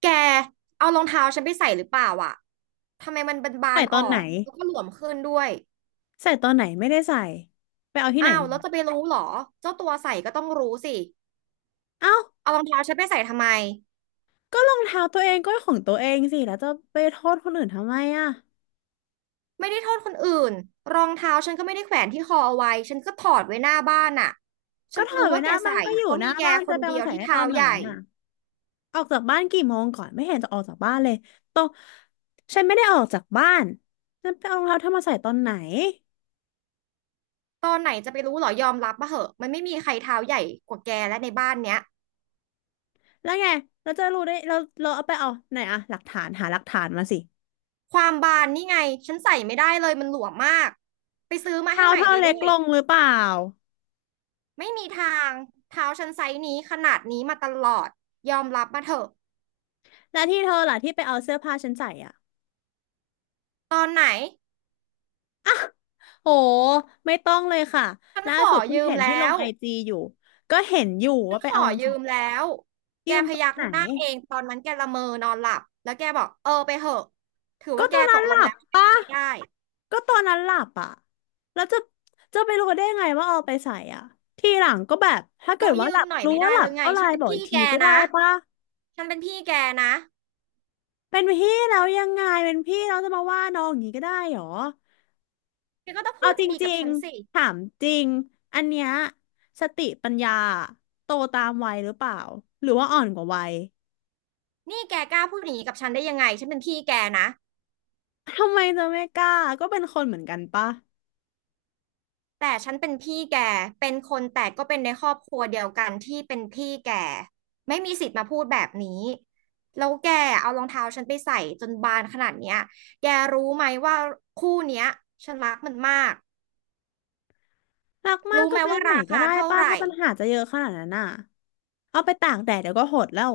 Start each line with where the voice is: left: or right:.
right: แกเอารองเท้าฉันไปใส่หรือเปล่าอ่ะทำไมมันบา
left: ใส่
right: น
left: ต
right: ๆอ
left: อ
right: อ
left: นไหน
right: กแล้วก็หลวมขึ้นด้วย
left: ใส่ตอนไหนไม่ได้ใส่ไปเอาที่ไหน
right: อ้าว
left: มา
right: แล้วจะไปรู้เหรอ เจ้าตัวใส่ก็ต้องรู้สิ
left: เอ้า
right: เอารองเท้าฉันไปใส่ทำไม
left: ก็รองเท้าตัวเองก็ของตัวเองสิแล้วจะไปโทษคนอื่นทำไมอ่ะ
right: ไม่ได้โทษคนอื่น รองเท้าฉันก็ไม่ได้แขวนที่คอเอาไว้ฉันก็ถอดไว้หน้าบ้านอ่ะ
left: ก็
right: ฉัน
left: ถอ
right: รู้
left: ดไว้
right: ว่า
left: ห
right: แก
left: น้าบ้าน
right: ใส่
left: ก็อยู่
right: เพราะ
left: หน้า
right: มีแก
left: บ้าน
right: ค
left: จะ
right: น
left: ไปเอา
right: เดีย
left: มา
right: ว
left: ใส่
right: ที่
left: ได้ตอ
right: เท้า
left: นไหน
right: ใหญ่
left: อ่ะออกจากบ้านกี่โมงก่อนไม่เห็นจะออกจากบ้านเลยตองฉันไม่ได้ออกจากบ้านฉันไปเอารองเท้าเธอมาใส่ตอนไหน
right: ตอนไหนจะไปรู้เหรอยอมรับมาเหอะมันไม่มีใครเท้าใหญ่กว่าแกและในบ้านเนี้ย
left: แล้วไงเราจะรู้ได้เราเอาไปเอาไหนอะหลักฐานหาหลักฐานมาสิ
right: ความบานนี่ไงฉันใส่ไม่ได้เลยมันหลวมมากไปซื้อมาให้
left: เท้า
right: ให
left: เธ
right: ม่
left: อ
right: เลย
left: เล็ก
right: ด้วย
left: ลงหรือเปล่า
right: ไม่มีทางเท้าฉันไซส์นี้ขนาดนี้มาตลอดยอมรับมาเถอะ
left: แล้วที่เธอล่ะที่ไปเอาเสื้อผ้าฉันใส่อะ
right: ตอนไหน
left: โหไม่ต้องเลยค่ะ
right: ฉัน
left: ล่า
right: ขอ
left: สุดเพิ่ง
right: ยืม
left: เห็นที่
right: แล้
left: ลง
right: ว
left: ไอจีอยู่ก็เห็นอยู่
right: ฉั
left: ว่า
right: น
left: ไป
right: ขอ
left: เอามา
right: ยื
left: จาก
right: มแล้วแก
left: ยืม
right: พ
left: ตอ
right: ยั
left: น
right: ก
left: ไหน
right: หน้าเองตอนนั้นแกละเมอนอนหลับแล้วแกบอกเออไปเถอะถือ
left: ก็
right: ว่าแก
left: ตอน
right: ต
left: นั้น
right: กล
left: ห
right: ง
left: ลั
right: แล้
left: บ
right: วไม่ได้
left: ก็ตอนนั้นหลับอ่ะแล้วจะจะไปรู้ได้ไงว่าเอาไปใส่อ่ะทีหลังก็แบบถ้าเกิ
right: เรา
left: ดว่า
right: ยื
left: หลั
right: ม
left: บ
right: หน่อย
left: รู้
right: ไม่
left: ว่า
right: ได้
left: หลั
right: ห
left: บ
right: รือไง
left: ก็ไล
right: ฉัน
left: น์
right: เป็
left: บ
right: น
left: อกอี
right: พี่
left: ก
right: แก
left: ทีก็ได้
right: นะ
left: ปะ
right: ฉันเป็นพี่แกนะ
left: เป็นพี่แล้วยังไงเป็นพี่เราจะมาว่าน้องอย่างนี้ก็ได้เหรอ
right: แกก็ต้อง
left: เอา
right: พูด
left: จ
right: ดีๆกั
left: ริ
right: บ
left: ง
right: ฉันสิ
left: ๆถามจริงอันเนี้ยสติปัญญาโตตามวัยหรือเปล่าหรือว่าอ่อนกว่าวัย
right: นี่แกกล้าพูดอย่างนี้กับฉันได้ยังไงฉันเป็นพี่แกนะ
left: ทำไมจะไม่กล้าก็เป็นคนเหมือนกันปะ
right: แต่ฉันเป็นพี่แกเป็นคนแต่ก็เป็นในครอบครัวเดียวกันที่เป็นพี่แกไม่มีสิทธิ์มาพูดแบบนี้แล้วแกเอารองเท้าฉันไปใส่จนบานขนาดเนี้ยแกรู้ไหมว่าคู่เนี้ยฉันรักมันมาก
left: รักมาก
right: รู้
left: ก็
right: ไหม
left: ซื้อ
right: ว่า
left: ใหม่
right: รา
left: ก็
right: คา
left: ได้
right: เท่า
left: ปะ
right: ไหร่
left: ถ้าปัญหาจะเยอะขนาดนั้นน่ะเอาไปตากแดดเดี๋ยวก็หดแล้ว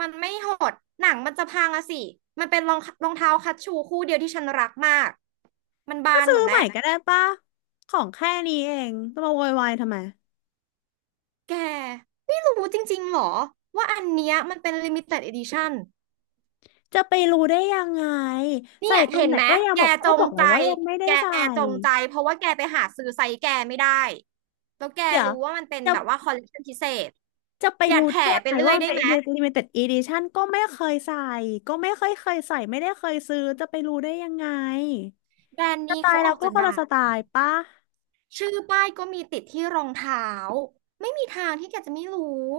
right: มันไม่หดหนังมันจะพังอะสิมันเป็นรองเท้าคัชชูคู่เดียวที่ฉันรักมากมัน
left: ก็
right: บาน
left: ซื้
right: ห
left: อ
right: มด
left: ใหม่
right: แล้ว
left: ก็ได้ปะของแค่นี้เองจะมาโวยวายทำไม
right: แกไม่รู้จริงๆหรอว่าอันเนี้ยมันเป็นลิมิเต็ด edition
left: จะไปรู้ได้ยังไง
right: เนี่
left: ใส่
right: ย
left: ตร
right: เห็
left: ง
right: น
left: ไหน
right: ไหม
left: ก็ยัง
right: แก
left: บอก
right: จ
left: ก็บ
right: ง
left: อกแล้
right: ใจ
left: วว่ายังไม่ได้
right: แก
left: ใส่
right: จงใจเพราะว่าแกไปหาซื้อไซส์แกไม่ได้แล้วแก
left: เดี๋ยว
right: รู้ว่ามันเป็น
left: จะ
right: แบบว่าคอลเลคชันพิเศษ
left: จะไป
right: อย่า
left: รู้
right: แถ
left: ได้ยัง
right: ไป
left: ไง
right: เรื่อ
left: ว่า
right: ย
left: มัน
right: ได้
left: เป็น
right: ไหม
left: limited edition ก็ไม่เคยใส่ก็ไม่เคยใส่ไม่ได้เคยซื้อจะไปรู้ได้ยังไง
right: แบรนด์
left: ส
right: นี้
left: ไต
right: เขา
left: ล์
right: อ
left: เรา
right: อกจ
left: ก็
right: น
left: คนละ
right: ดัง
left: สไตล์ปะ
right: ชื่อป้ายก็มีติดที่รองเท้าไม่มีทางที่แกจะไม่รู้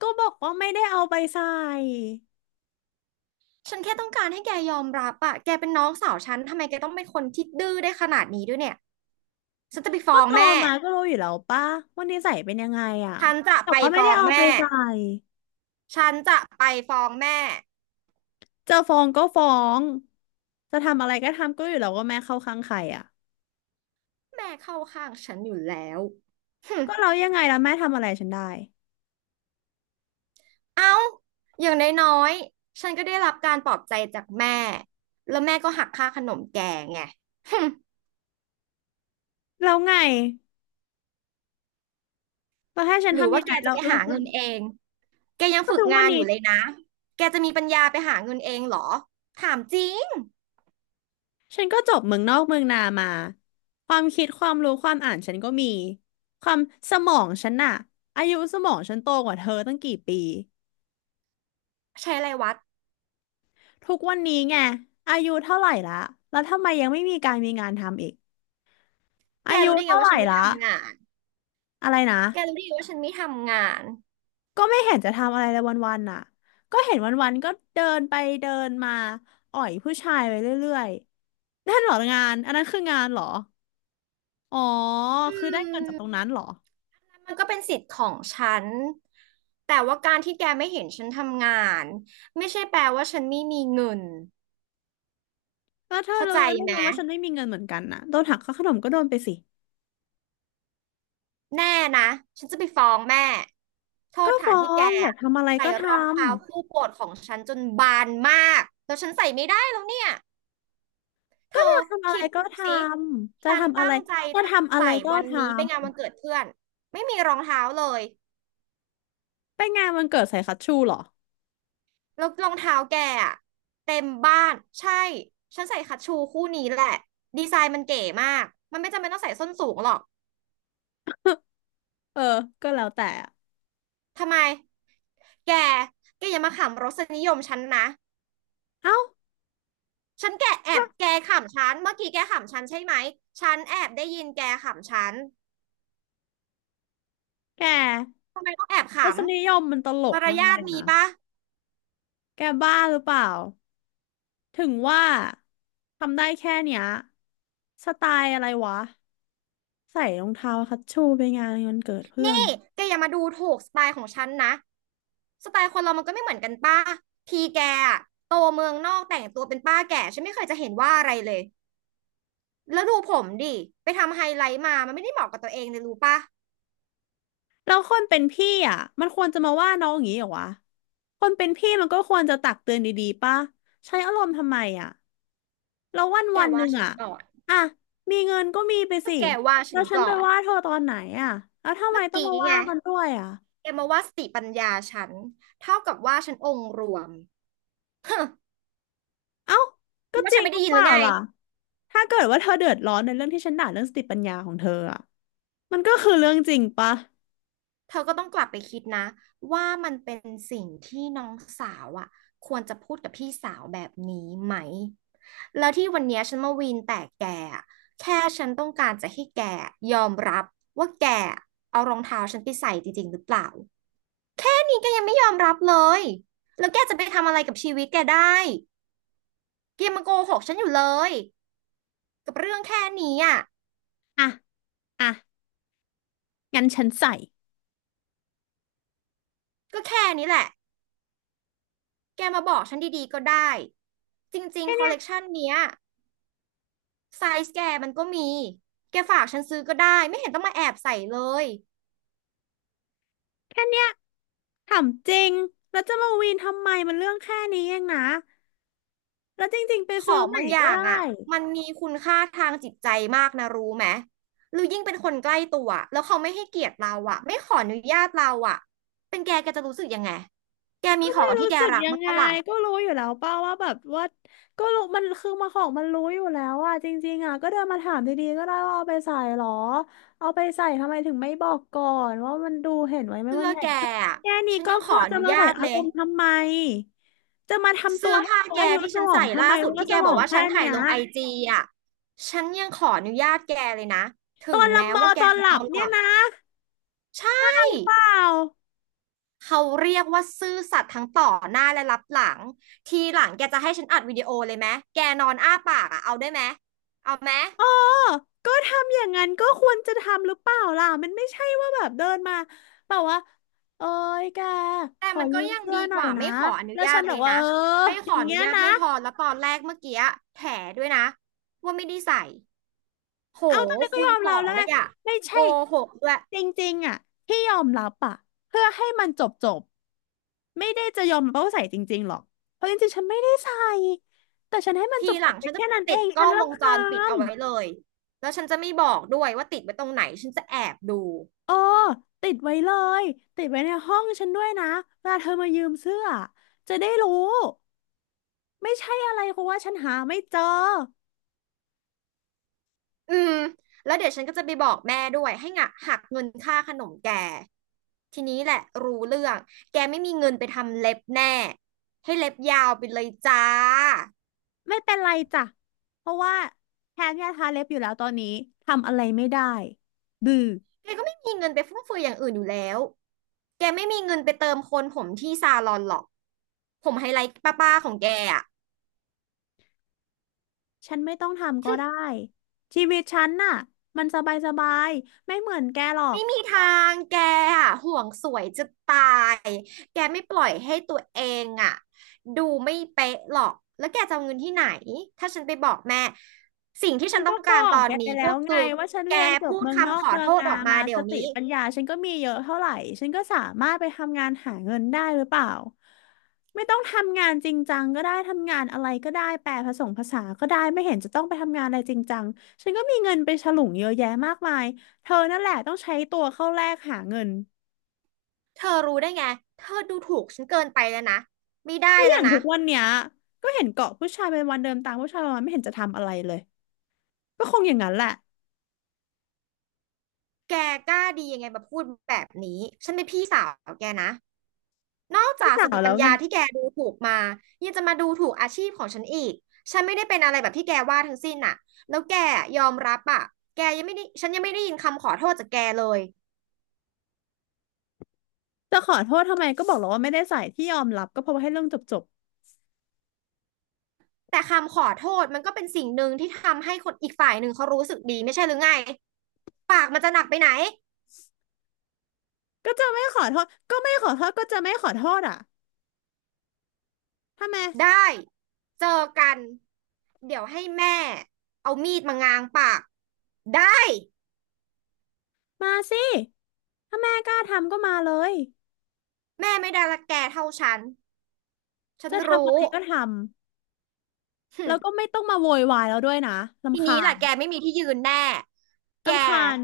left: ก็บอกว่าไม่ได้เอาไปใส่
right: ฉันแค่ต้องการให้แกยอมรับอะแกเป็นน้องสาวฉันทำไมแกต้องเป็นคนที่ดื้อได้ขนาดนี้ด้วยเนี่ยฉันจะไปฟ้
left: ก็
right: อง
left: โตอ
right: แม่
left: มาก็รู้อยู่แล้วป่ะว่านิสัยเป็นยังไงอ่ะ
right: ฉันจะ
left: แต่
right: ไป
left: ว่าไม่
right: ฟ้
left: ได้
right: อง
left: เอาไป
right: แม่
left: ใส่
right: ฉันจะไปฟ้องแม่
left: จะฟ้องก็ฟ้อง จะทำอะไรก็ทำก็อยู่แล้วว่าแม่เข้าข้างใครอ่ะ
right: แม่เข้าข้างฉันอยู่แล้ว หึ
left: ก็เรายังไงแล้วแม่ทำอะไรฉันได้
right: เอ้าอย่างน้อยๆฉันก็ได้รับการปลอบใจจากแม่แล้วแม่ก็หักค่าขนมแกไง หึ
left: แล้วไงแล้วให้ฉัน
right: หรือ
left: ทำ
right: ว่า
left: ยัง
right: แก
left: ไง
right: จะ
left: เรา
right: ไป
left: เรา
right: หา
left: เรา
right: เงินเอง แกยัง
left: ก็
right: ฝึก
left: ทุกวั
right: งา
left: น
right: นอ
left: นี้
right: ยู่เลยนะ แกจะมีปัญญาไปหาเงินเองเหรอ ถามจริง
left: ฉันก็จบเมืองนอกเมืองนามา ความคิดความรู้ความอ่านฉันก็มี ความสมองฉันน่ะอายุสมองฉันโตกว่าเธอตั้งกี่ปี
right: ใช้อะไรวัด
left: ทุกวันนี้ไงอายุเท่าไหร่ละแล้วทำไมยังไม่มีการมีงานทำอีก
right: แก
left: อายุ
right: รู้ได้ไง
left: เท่าไห
right: ว่า
left: ร่
right: ฉันไม่
left: ละ
right: ทำงาน
left: อะไรนะ
right: แกรู้ได้ไงว่าฉันไม่ทำงาน
left: ก็ไม่เห็นจะทำอะไรเลยวันๆน่ะก็เห็นวันๆก็เดินไปเดินมาอ่อยผู้ชายไปเรื่อยๆนั่นเหรองานอันนั้นคืองานเหรออ๋อ
right: อื
left: คือได้เงินจากตรงนั้
right: ม
left: นเหรอ
right: มันก็เป็นสิทธิ์ของฉัน แต่ว่าการที่แกไม่เห็นฉันทำงานไม่ใช่แปลว่าฉันไม่มีเงิน
left: แล้วเธอ
right: เข้า
left: รู้
right: ใจ
left: ได้
right: ไหม
left: ไงว่าฉันไม่มีเงินเหมือนกันน่ะโดนหักค่าขนมก็โดนไปสิ
right: แน่นะ ฉันจะไปฟ้องแม่ โท
left: ก็
right: ษฐา
left: ฟ้
right: น
left: อ
right: ที่แก
left: งอยาก
right: อะ
left: ทำอะไร
right: ใส่
left: ก็
right: รอง
left: ทำ
right: เท้าคู่โปรดของฉันจนบานมากแล้วฉันใส่ไม่ได้แล้วเนี่ย เธ
left: อ
right: อ
left: ยากทำอะไร
right: คิด
left: ก็
right: ดู
left: ท
right: สิ
left: ำจะ
right: ฉัน
left: ทำอะไร
right: ตั้งใจ
left: จะ
right: จะ
left: ทำอะไร
right: ใส่
left: ก็
right: วัน
left: ท
right: นี้ไปงาน
left: ำ
right: วันเกิดเพื่อน ไม่มีรองเท้าเลย
left: ไปงานวันเกิดใส่คัชชูเหรอ
right: แล้วรองเท้าแกอะเต็มบ้านใช่ฉันใส่คัชชูคู่นี้แหละดีไซน์มันเก๋มากมันไม่จำเป็นต้องใส่ส้นสูงหรอก
left: เออ ก็แล้วแต่อะ
right: ทำไมแกแกอย่ามาขำรสนิยมฉันนะ
left: เอ้า
right: ฉันแกแอบ
left: ว่า
right: แกขำฉันเมื่อกี้แกขำฉันใช่ไหมฉันแอบได้ยินแกขำฉัน
left: แก
right: ทำไมต้องแอบข
left: รสนิยมมันตล
right: ำ
left: ก
right: มาร
left: มาก
right: ยา
left: เล
right: ท
left: ย
right: มี
left: นะ
right: ปะ
left: แกบ้าหรือเปล่า ถึงว่าทำได้แค่เนี้ย สไตล์อะไรวะ ใส่รองเท้าคัชชูไปงานวันเกิดเพื่อ
right: นี่
left: น
right: แกอย่ามาดูถูกสไตล์ของฉันนะสไตล์คนเรามันก็ไม่เหมือนกันป้าทีแกอะโตเมืองนอกแต่งตัวเป็นป้าแก่ฉันไม่เคยจะเห็นว่าอะไรเลย แล้วดูผมดิ ไปทำไฮไลท์มา มันไม่ได้เหมาะกับตัวเองเลยรู้ปะ
left: แล้วคนเป็นพี่อ่ะ มันควรจะมาว่าน้องอย่างนี้เหรอวะคนเป็นพี่มันก็ควรจะตักเตือนดีๆป่ะใช้อารมณ์ทำไมอ่ะ แล้ววัน
right: แก
left: วันห
right: ว่า
left: นึ่ง
right: ฉัน
left: อ่ะ
right: ก่อน
left: อ่ะมีเงินก็มีไป
right: ก็
left: สิ
right: แกว่าฉั
left: แล้ว
right: น
left: ฉัน
right: ก่
left: ไป
right: อน
left: ว่าเธอตอนไหนอ่ะแล้วทำไม
right: เมื่อ
left: ต้อง
right: กี้
left: มา
right: ไง
left: ว่ากันด้วยอ่ะ
right: แกมาว่าสติปัญญาฉันเท่ากับว่าฉันองค์รวมฮึ
left: เอ้า
right: คิ
left: ก็
right: ดว่า
left: จริ
right: ฉัน
left: ง
right: ไม่
left: หรื
right: ได้
left: อ
right: ยิน
left: เป
right: หรื
left: ล่า
right: อไง
left: ล่ะ ถ้าเกิดว่าเธอเดือดร้อนในเรื่องที่ฉันด่าเรื่องสติปัญญาของเธออ่ะมันก็คือเรื่องจริงปะ
right: เธอก็ต้องกลับไปคิดนะว่ามันเป็นสิ่งที่น้องสาวอ่ะควรจะพูดกับพี่สาวแบบนี้ไหมแล้วที่วันเนี้ยฉันมาวีนแต่แกอะแค่ฉันต้องการจะให้แกยอมรับว่าแกเอารองเท้าฉันไปใส่จริงๆหรือเปล่า นี่แกยังไม่ยอมรับเลยแล้วแกจะไปทำอะไรกับชีวิตแกได้แกยังมาโกหกฉันอยู่เลยกับเรื่องแค่นี้อ่ะ
left: อ่ะอ่ะงั้นฉันใส่
right: ก็แค่นี้แหละแกมาบอกฉันดีๆก็ได้จริง
left: แค่
right: ๆคอ
left: เนี้
right: ล
left: ย
right: เลกชันเนี้ยไซส์แกมันก็มีแกฝากฉันซื้อก็ได้ไม่เห็นต้องมาแอบใส่เลย
left: แค่เนี้ยถามจริงแล้วจะมาวีนทำไมมันเรื่องแค่นี้เองนะแล้วจริงๆไป
right: ข
left: ซื้
right: อ
left: อ
right: ง
left: ใหม่
right: บางอ
left: ก็
right: ย่าง
left: ได้
right: อ่ะมันมีคุณค่าทางจิตใจมากนะรู้ไหมหรือยิ่งเป็นคนใกล้ตัวแล้วเขาไม่ให้เกียรติเราอ่ะไม่ขออนุญาตเราอ่ะเป็นแกแกจะรู้สึกยังไง แกมี
left: ก็
right: ขอ
left: ไม่
right: งที่
left: รู้
right: แก
left: สึก
right: รัก
left: ยัง
right: มั้าง
left: ไง
right: ปะล่ะ
left: ก็รู้อยู่แล้วเป้าว่าแบบว่าก็รู้มันคือมาของมันรู้อยู่แล้วอ่ะจริงๆอ่ะก็เดินมาถามดีๆก็ได้ว่าเอาไปใส่หรอเอาไปใส่ทำไมถึงไม่บอกก่อนว่ามันดูเห็นไว้ไหม
right: เสื้
left: มั
right: อ
left: นใหญ่
right: แก
left: ขึ้น
right: อะ
left: แค่นี้
right: ฉัน
left: ก็
right: ยัง
left: พ
right: ข
left: อ
right: ออ
left: จะ
right: นุ
left: มาใส่
right: ญาต
left: อา
right: เล
left: ร
right: ย
left: มณ์ทำไมจะมาทำตั
right: เสื้
left: ว
right: อ
left: ให้
right: ผ้า
left: เขา
right: แก
left: อายุ
right: ที่
left: ส
right: ฉัน
left: มอง
right: ใส่
left: ทำ
right: ล่า
left: ไม
right: สุด
left: ว่า
right: ที่
left: ส
right: แก
left: ม
right: บ
left: อ
right: อก
left: ง
right: ว่า
left: แค่
right: ฉันถ่า
left: เนี้
right: ย
left: ย
right: ลงไอจีอ่ะฉันยังขออนุญาตแกเลยนะถึ
left: ตอ
right: ง
left: นละ
right: แม้
left: เมอ
right: ว่าแก
left: ตอน
right: จะ
left: ห
right: น
left: ลั
right: อ
left: บ
right: นห
left: เนี่
right: ลั
left: ย
right: บ
left: นะ
right: ใช่
left: เปล่า
right: เขาเรียกว่าซื่อสัตย์ทั้งต่อหน้าและรับหลังทีหลังแกจะให้ฉันอัดวิดีโอเลยไหมแกนอนอ้าปากอ่ะเอาได้ไหมเอาไหม
left: อ๋อก็ทำอย่างนั้นก็ควรจะทำหรือเปล่าล่ะมันไม่ใช่ว่าแบบเดินมาแบบว่าเอ้ยแกข
right: แต่
left: อ
right: มันก็
left: ยืม
right: ยัง
left: เสื้อ
right: ดี
left: ห
right: ก
left: น่อย
right: ว่า
left: นะ
right: ไม่ขออนุ
left: แล้ว
right: ญา
left: ฉัน
right: ต
left: บ
right: เล
left: อก
right: ย
left: ว่าเอ
right: นะ
left: อ
right: ไม่
left: อ
right: ขอ
left: ย่าง
right: อ
left: เงี้
right: นุ
left: ย
right: ญาต
left: นะ
right: ไม่พอแล้วตอนแรกเมื่อกี้แถด้วยนะว่าไม่ได้ใส่ โห
left: เอาตอนนี้นก็
right: คู
left: ย
right: ณ
left: อม
right: ส
left: รั
right: อ
left: บ
right: ง
left: แล้ว
right: เล
left: ไง
right: ยอะ
left: ไม่
right: โก
left: ใช่
right: หกด้วย
left: จริงๆอ่ะที่ยอมรับอ่ะเพื่อให้มันจบจบไม่ได้จะยอมรับว่าใส่จริงๆหรอกเพราะจริงๆฉันไม่ได้ใส่แต่ฉันให้มันจ
right: ที
left: บ
right: ห
left: จ
right: ลั
left: บ
right: ง
left: ไป
right: ฉันจะ
left: แค่นั้นเอ
right: ติด
left: ง
right: ก
left: ฉั
right: ล้อ
left: น
right: งวง
left: รำ
right: จ
left: คา
right: รปิด
left: ญ
right: เอาไว้เลยแล้วฉันจะไม่บอกด้วยว่าติดไว้ตรงไหนฉันจะแอบดู
left: เออติดไว้เลยติดไว้ในห้องฉันด้วยนะเวลาเธอมายืมเสื้อจะได้รู้ไม่ใช่อะไรเพราะว่าฉันหาไม่เจอ
right: อืมแล้วเดี๋ยวฉันก็จะไปบอกแม่ด้วยให้งะหักเงินค่าขนมแกทีนี้แหละรู้เรื่องแกไม่มีเงินไปทำเล็บแน่ให้เล็บยาวไปเลยจ้า
left: ไม่เป็นไรจ้ะเพราะว่าแทนยาทาเล็บอยู่แล้วตอนนี้ทำอะไรไม่ได้ดื้อ
right: แกก็ไม่มีเงินไปฟุ่มเฟือยอย่างอื่นอยู่แล้วแกไม่มีเงินไปเติมโคนผมที่ซาลอนหรอกผมไฮไลท์ป้าๆของแกอะ
left: ฉันไม่ต้องทำก็ได้ชีวิตฉันน่ะมันสบายสบายไม่เหมือนแกหรอก
right: ไม่มีทางแกอะห่วงสวยจะตายแกไม่ปล่อยให้ตัวเองอะดูไม่เป๊ะหรอกแล้วแกจะเอาเงินที่ไหนถ้าฉันไปบอกแม่สิ่งที่
left: ฉั
right: ฉั
left: น
right: นต้
left: ก็
right: อง
left: บ
right: กา
left: อ
right: รต
left: ก
right: อ
left: แก
right: น
left: ไป
right: นี้
left: แล้
right: ก็
left: วไง
right: คือ
left: ว่าฉัน
right: แก
left: เรียนจบ
right: พูด
left: เมืองนอ
right: คำข
left: ก
right: อ
left: เมือ
right: โท
left: ง
right: ษ
left: นา
right: ออกมา
left: มา
right: เดี๋
left: ส
right: ยว
left: ติ
right: นี้
left: ปัญญาฉันก็มีเยอะเท่าไหร่ฉันก็สามารถไปทำงานหาเงินได้หรือเปล่าไม่ต้องทำงานจริงจังก็ได้ทำงานอะไรก็ได้แปลผสมภาษาก็ได้ไม่เห็นจะต้องไปทำงานอะไรจริงจังฉันก็มีเงินไปฉลุงเยอะแยะมากมายเธอนั่นแหละต้องใช้ตัวเข้าแลกหาเงิน
right: เธอรู้ได้ไงเธอดูถูกฉันเกินไปแล้วนะไม่ได้
left: ก็อ
right: แล้
left: ย่า
right: ว
left: ง
right: นะ
left: ทุกวันเนี้ยก็เห็นเกาะผู้ชายเป็นวันเดินตามผู้ชายวันไม่เห็นจะทำอะไรเลยก็คงอย่างนั้นแหละ
right: แกกล้าดียังไงมาพูดแบบนี้ฉันเป็นพี่สาวแกนะ นอก
left: พี่
right: จาก
left: สา
right: ส
left: ว
right: ติ
left: แล้
right: ปั
left: ว
right: ญ
left: ไง
right: ญาที่แกดูถูกมายังจะมาดูถูกอาชีพของฉันอีกฉันไม่ได้เป็นอะไรแบบที่แกว่าทั้งสิ้นน่ะแล้วแกยอมรับอ่ะแกยังไม่ได้ฉันยังไม่ได้ยินคำขอโทษจากแกเลย
left: จะขอโทษทำไมก็บอกแล้วว่าไม่ได้ใส่ที่ยอมรับก็เพราะว่าให้เรื่องจบจบ
right: แต่คำขอโทษมันก็เป็นสิ่งหนึ่งที่ทำให้คนอีกฝ่ายหนึ่งเขารู้สึกดีไม่ใช่หรือไงปากมันจะหนักไปไหน
left: ก็จะไม่ขอโทษก็จะไม่ขอโทษอ่ะทำไม
right: ได้เจอกันเดี๋ยวให้แม่เอามีดมางางปากได้
left: มาสิถ้าแม่กล้าทำก็มาเลย
right: แม่ไม่ได้รักแกเท่าฉันฉัน
left: จะทำอะ
right: รู้
left: ไรก็ทำ
right: หึ
left: แล้วก็ไม่ต้องมาโวยวายแล้วด้วยนะ
right: ที
left: รำคา
right: นี้ล่ะ
left: ญ
right: แกไม่มีที่ยืนแน่ แก
left: รำคาญ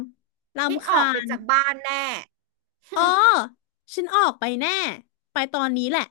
right: ได้
left: รำ
right: อ
left: คา
right: อกไป
left: ญ
right: จากบ้านแน่
left: อ๋อ ฉันออกไปแน่ไปตอนนี้แหละ